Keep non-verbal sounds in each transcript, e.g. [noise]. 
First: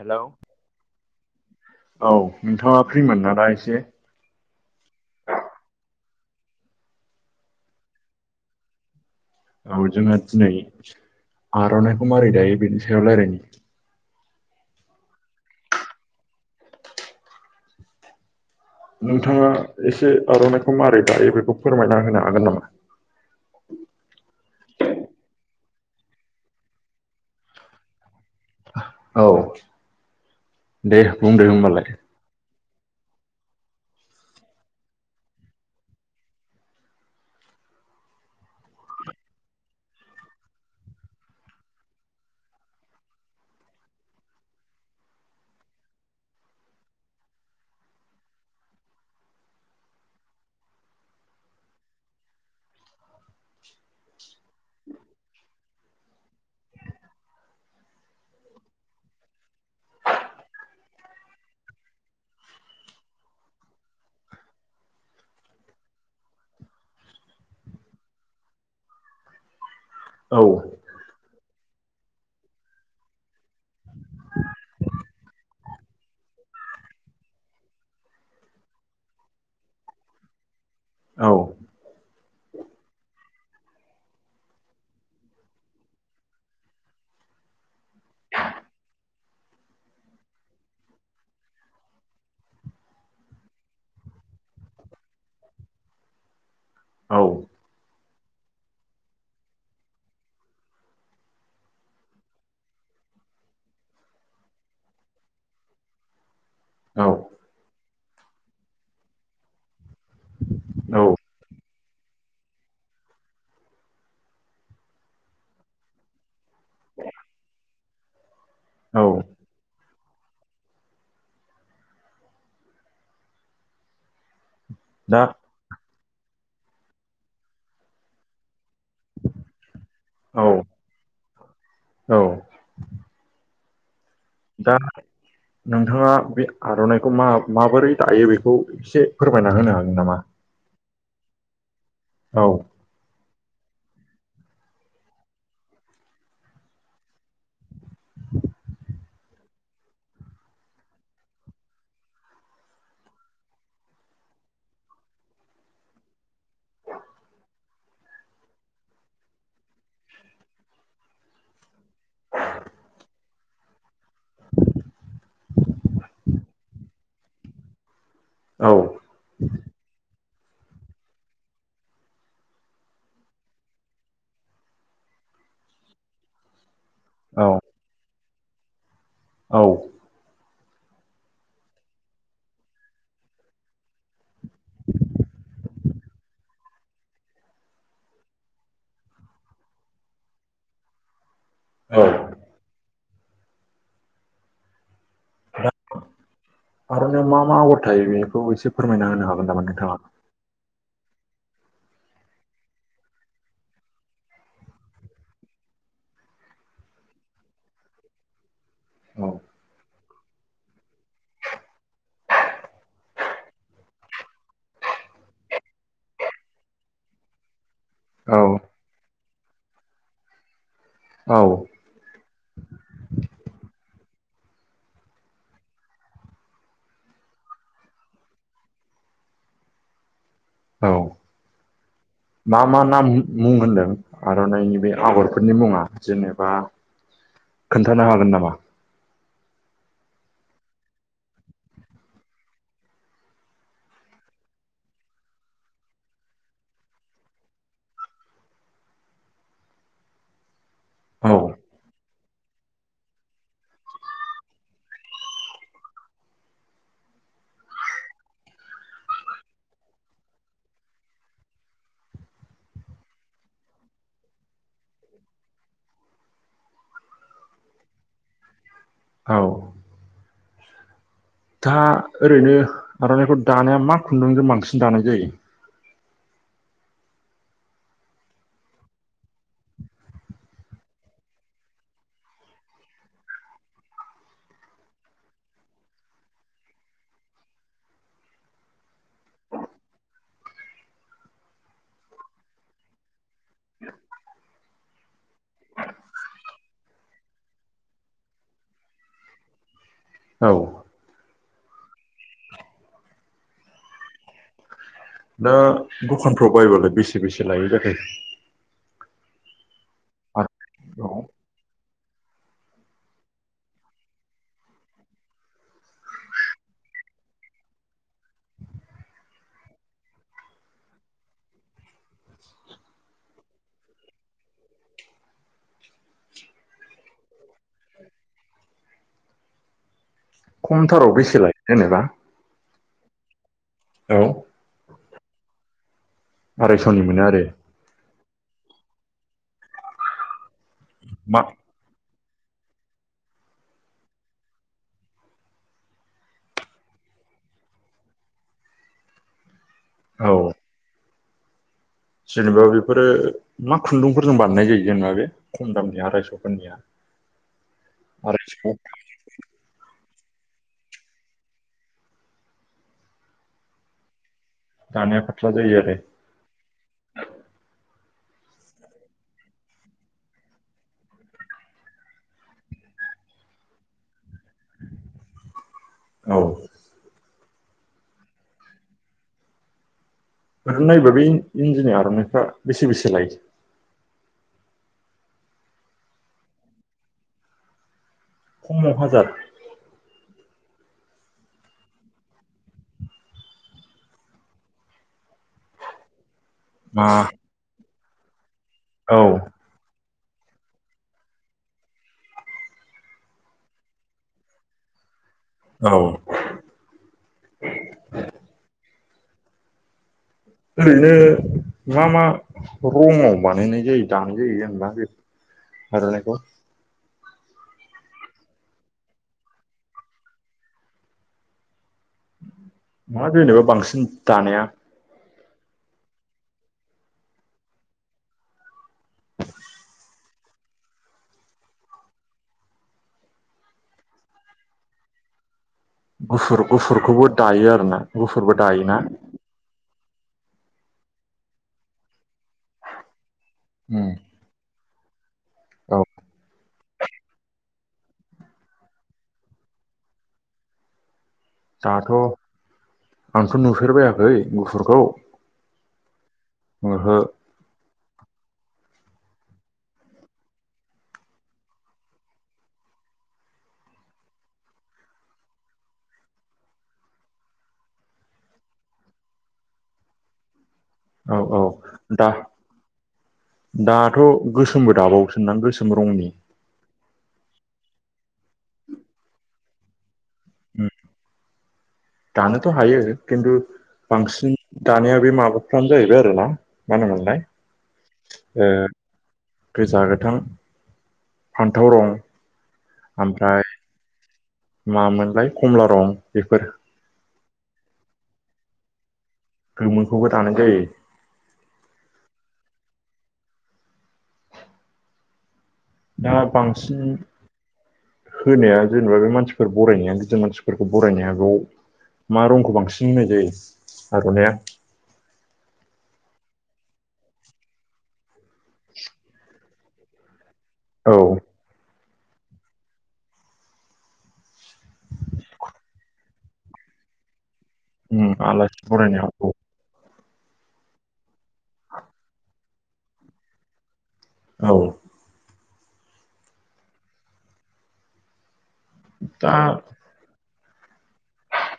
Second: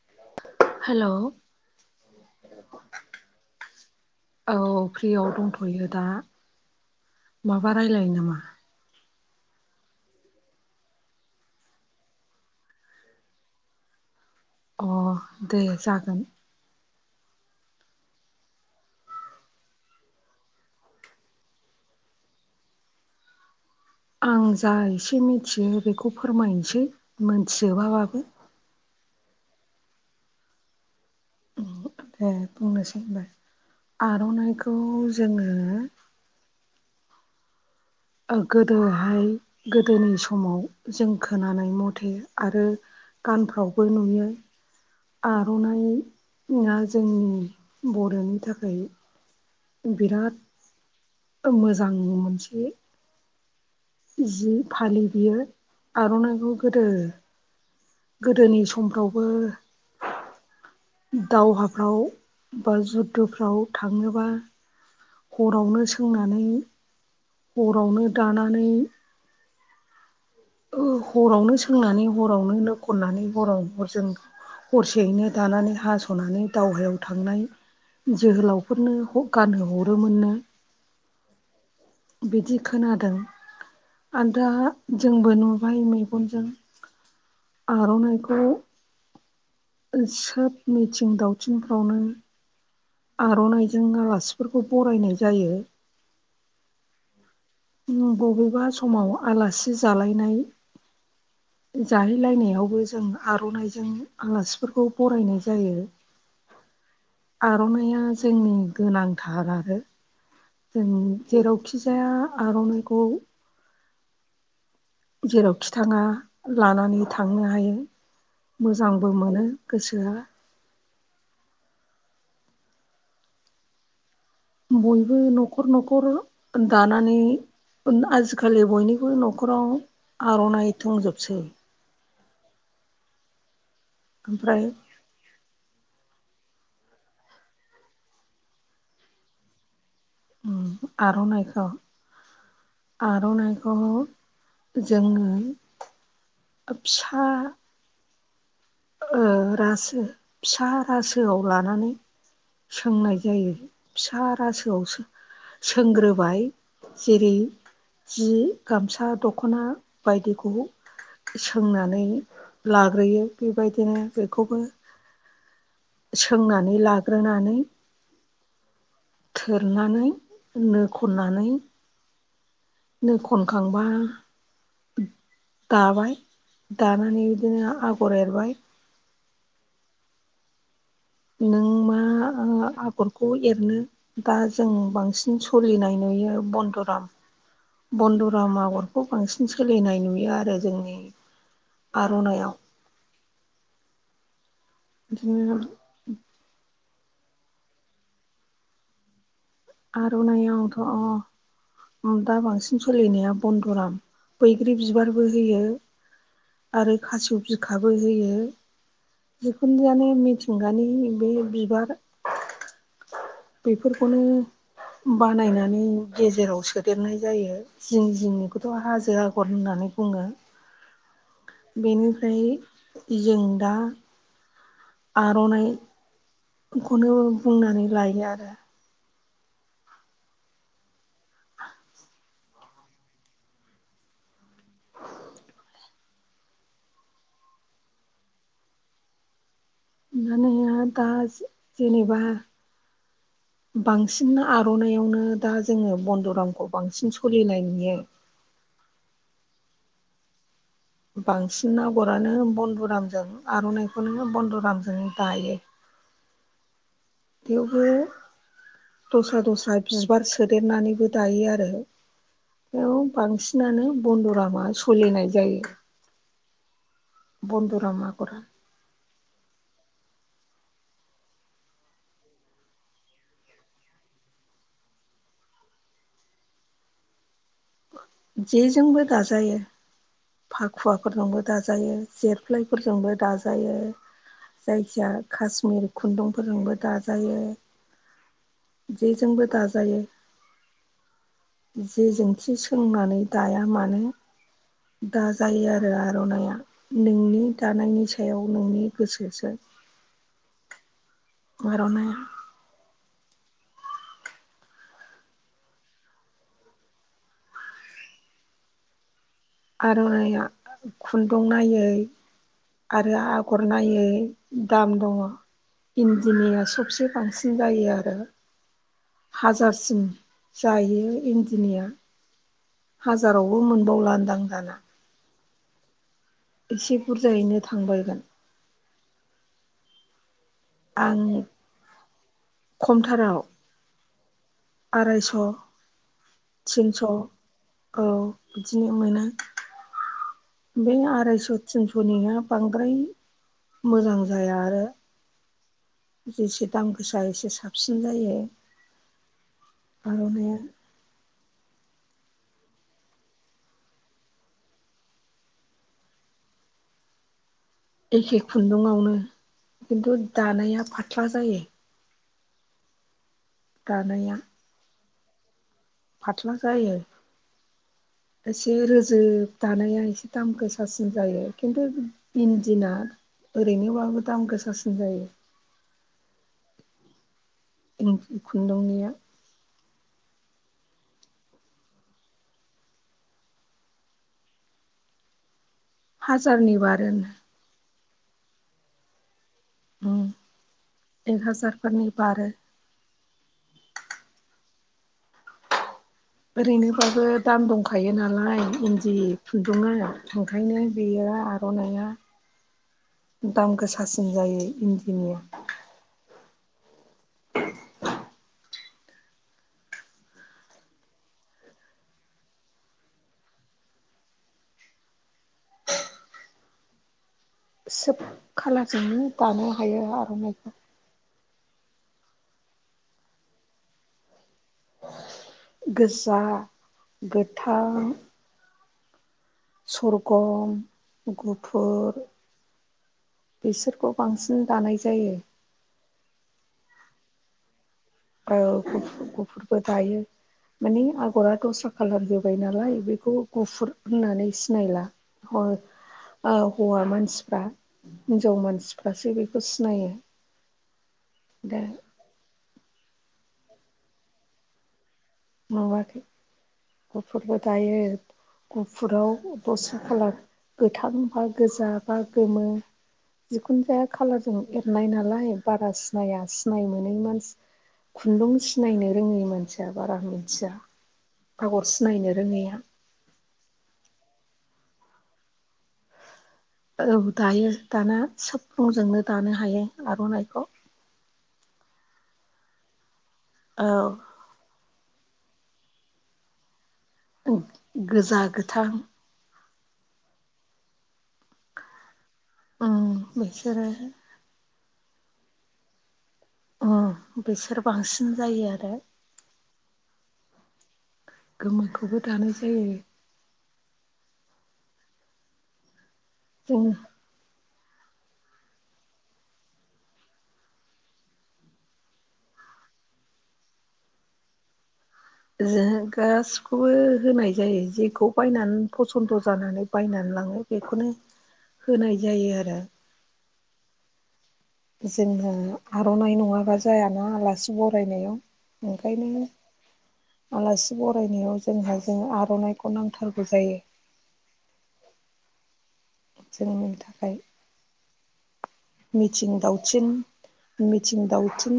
Hello औ hello नोंथाङा फ्रिमोन ना दा एसे औ फ्रियाव दंथयो दा। माबा रायलायो नामा? औ जोङो दिनै आरननाइखौ मारै दायो बेनि सायाव रायज्लायनो अ दे जागोन। नोंथाङा एसे आरननाइखौ मारै दायो बेखौ फोरमायना होनो हागोन नामा? आं जा एसे मिथियो बेखौ फोरमायनोसै मोनथिजोबाबाबो औ दे बुंदो होनबालाय दे बुंनोसै होनबाय आर'नाइखौ जोङो ओ गोदोहाय गोदोनि समाव जों खोनानाय मथे आरो गानफ्रावबो नुयो। आर'नाइयख जोंनि बर'नि थाखाय बिराद मोजां मोनसे जि फालि बियो आर'नाइखौ गोदो गोदोनि समफ्रावबो दावहाफ्राव बा जुदद'फ्राव थाङोबा हरावनो सोंनानै हरावनो दानानै औ ओ हरावनो सोंनानै हरावनो नो खननानै हराव हरजों हरसेयैनो दानानै हास'नानै दावहायाव थांनाय जोहोलावफोरनो गानहो हरोमोननो औ बिदि खोनादों। आरो दा जोंबो नुबाय मैगनजों आर'नायखौ सोब मिथिं दावथिंफ्रावनो आर'नाइजों आलासिफोरखौ बरायनाय जायो। औ बबेबा समाव आलासि जालायनाय जाहैलायनायावबो जों आर'नाइजों आलासिफोरखौ बरायनाय जायो। आर'नाया जोंनि गोनांथार आरो जों औ जेरावखि जाया आर'नाइखौ जेरावखि थाङा लानानै थांनो हायो औ मोजांबो औ मोनो। गोसोया बयबो दा न'खर न'खर दानानै आजिखालि बयनिबो न'खराव औ आर'नाइ दंजोबसै औ ओमफ्राय दा नोंथाङा बे आर'नाइखौ मा माबोरै दायो बेखौ एसे फोरमायना होनो हागोन नामा? उम आर'नाइखौ औ आर'नाइ बेखौ जोङो फिसा ओ रासो फिसा रासोयाव लानानै सोंनाय जायो फिसा रासोयावसो सोंग्रोबाय जेरै जि गामसा दख'ना बायदिखौ सोंनानै लाग्रोयो। बेबायदिनो बेखौबो सोंनानै लाग्रोनानै औ थोरनानै नो खननानै नो खनखांबा दाबाय दानानै औ बिदिनो आगर एरबाय औ नों मा आगरखौ एरनो दा जों बांसिन सोलिनाय नुयो बन दुराम बननदुराम आगरखौ बांसिन सोलिनाय नुयो आरो जोंनि दा आर'नाइयाव बिदिनो आरनायाव मा मा आगर थायो बेखौ एसे फोरमायना होनो हागोन। नामा नोंथाङा? आर'नायावथ दा बांसिन सोलिनाया बन्दराम बैग्रि बिबारबो होयो। आरो खासेव बिखाबो होयो। औ जिखुनुआानो मिथिंगानि बे बिबार बेफोरखौनो बानायनानै गेजेराव सोदेरनाय जायो। जिं जिंनि औ खौथ' हाजो आगर होननानै बुङो। औ बेनिफ्राय जों दा आर'नाइखौनो बुंनानै लायो आरो। औ [inaudible] मा मा नाम मुं होनदों आर'नाइनि बे आगरफोरनि मुङा जेनेबा खोन्थानो हागोन नामा? [unintelligible] दा जेनेबा बांसिन आर'नायावनो दा जोङो बन्दरामखौ बांसिन सलिनाय नुयो। [inaudible] औ बांसिन आगर आनो बन्दुरामजों आर'नाइखौनो बन्दुरामजों दायो। थेवबो दस्रा दस्रा बिबार सोदेरनानैबो दायो आरो। बेयाव बांसिनानो बन्दरामा सलिनाय जायो। बान्दुरा आगरा औ दा ओरैनो आर'नाइखौ दानाया मा खुन्दुंजों बांसिन दानाय जायो। जेजोंबो दाजायो। फाखुवाफोरजोंबो दाजायो जेरफ्लाय फोरजोंबो दाजायो। जायखिजाया कासमिर खुन्दुंफोरजोंबो दाजायो। जेजोंबो दाजायो जे जों थि सोंनानै दाया मानो दाजायो आरो आर'नाया नोंनि दानायनि सायाव नोंनि गोसोसो औ आर'नाया दा दखानफ्राव बायबालाय बेसे बेसे लायो। [unintelligible] आर'नाया आरो औ खुन्दुं नायै आरो आगर नायै दाम दङ। इन्दिनिया सबसे बांसिन जायो आरो। हाजारसिम जायो इन्दिनिया हाजारावबो मोनबावला होनदां दाना एसे बुरजायैनो थांबायगोन। खमथाराव आं बेसे लायो जेनेबा खमथाराव औ आरायस' आरायस'नि थिनस' मोनो आरो औ बिदिनो मोनो बे मा आरायस' थिनस'निया बांद्राय मोजां जाया आरो। जेसे दाम गोसा एसे साबसिन जायो। औ आर'नाया जेनेबा बेफोरो मा खुन्दुंफोरजों बानायनाय जायो जेनेबा बे खम दामनिया आरायस'फोरनिया [inaudible] एखे आरायस' खुन्दुआवनो खिन्थु दानाया फाथ्ला जायो। गानाया दानाया फाटला जायो आ। फाथ्ला जायो। एसे रोजोब दानाया एसे दाम गोसासिन जायो। खिन्थु इन्दिना ओरैनोबाबो दाम गोसासिन जायो। औ ओरैनो उम खुन्दुंनिया ओरैनो नायोबा बे इन्जिनि आर'नाइफ्रा बेसे बेसे लायो। हाजारनि बारोनो खमाव हाजार उम एक हाजारफोरनि बारो। मा ओरैनोबाबो दाम दंखायो नालाय इन्दि औ खुन्दुङा ओंखायनो बेयो आर'नाया दाम गोसासिन जायो। इन्दिनिया औ ओरैनो मा मा रमाव बानायनाय जायो दानाय जायो। जेनेबा बे आरनायखौ सोब खालारजोंनो दानो हायो आर'नाइखौ नङा जेनेबा बांसिन दानाया गोजा गोथां खरगम गुफुर बिसोरखौ बांसिन दानाय जायो। गुफुर गुफुरखौबो दायो आरो ना औ गुफुर गुफुरबो दायो। मानि आगरा दस्रा खालार होबाय नालाय बैखौ गुफुर उम होननानै सिनायला अल औ औ हौवा मानसिफ्रा हिनजाव मानसिफ्रासो बेखौ सिनायो। दा दाथ' आंथ' नुफेरबायाखै गुफुरखौ नुवाखै ओहो गुफुरबो दायो। गुफुराव बसो खालार गोथां बा गोजा बा गोमो जिखुनु जाया कालारजों एरनाय नालाय बारा सिनाया सिनाय मोनै मानसि खुन्दुं सिनायनो रोङै मानसिया बारा मिथिया। औ औ आगर दा सिनायनो रोङैया दाथ' गोसोमबो दाबावोसोन दां गोसोम रंनि औ दायो दाना सोब रंजोंनो दानो हायो आर'नाइ उम दानोथ' हायो खिन्थु औ बांसिन दानाया बे माबाफ्रानो जाहैबाय आरोना मा गोजा होनोमोनलाय ओ गोथां गोजा गोथां फान्थाव रं उम ओमफ्राय बैसोरो मामोनलाय कमला रं बेफोर उम बिसोर बांसिन जायो आरो। गोमोखौबो दानाय जायो। गोमोखौबो दानाय जायो। दा जों बांसिन होनाया जेनेबा बे मानसिफोर बरायनाया गदिर मानसिफोरखौ बरायनाया [unintelligible] मा रंखौ बांसिन होनाय जायो आर'नाया जों गासिखौबो होनाय जायो जेखौ बायनानै फसन्द' जानानै बायनानै लाङो। बेखौनो औ होनाय जायो आरो। जोंहा आर'नाइ नङाबा जाया ना आलासि उम बरायनायाव आलासि ओंखायनो बरायनायाव आलासि बरनायाव जोंहा जों आर'नाइखौ नांथारगौ जायो। औ जोंनि थाखाय दा मिथिं दाउथिं मिथिं दावथिं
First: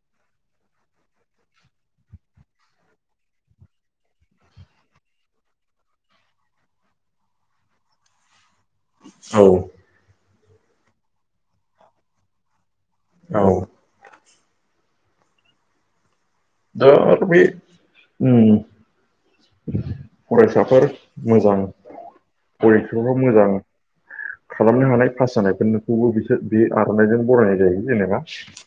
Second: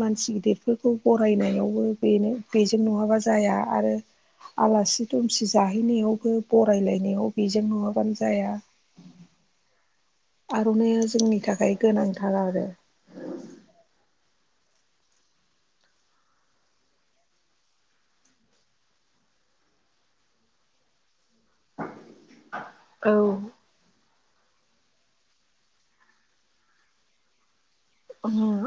मानसि गिदिरफोरखौ बरायनायावबो बेनो बेजों नङाबा जाया। आरो आलासि दुमसि जाहैनायावबो बरायलायनायाव बेजों नंङाबानो जाया। औ आर'नाइया जोंनि थाखाय गोनांथार आरो औ दा बे फरायसाफोर मोजां बयखोबो मोजां खालामनो हानाय पास जानायखौबो बिसोर बे आर'नाइजों बरायनाय जायो। जेनेबा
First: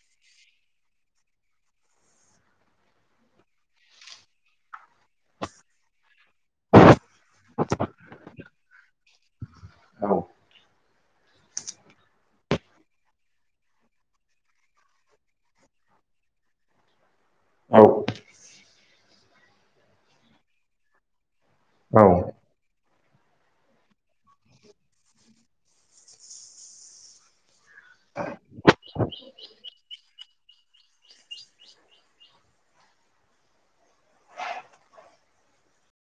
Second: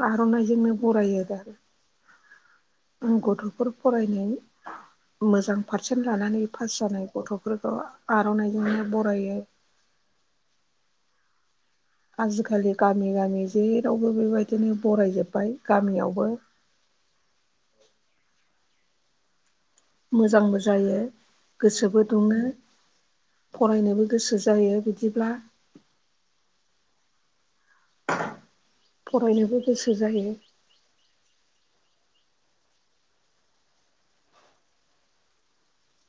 आर'नाइजोंनो बरायो आरो। गथ'फोर फरायनाय मोजां पारसेन्ट लानानै पास जानाय गथ'फोरखौ आर'नाइजोंनो बरायो। औ आजिखालि गामि गामि जेरावबो बेबायदिनो बरायजोब्बाय गामियावबो [unintelligible] औ मोजांबो जायो गोसोबो औ दुङो। फरायनोबो गोसो जायो। बिदिब्ला फरायनोबो गोसो जायो।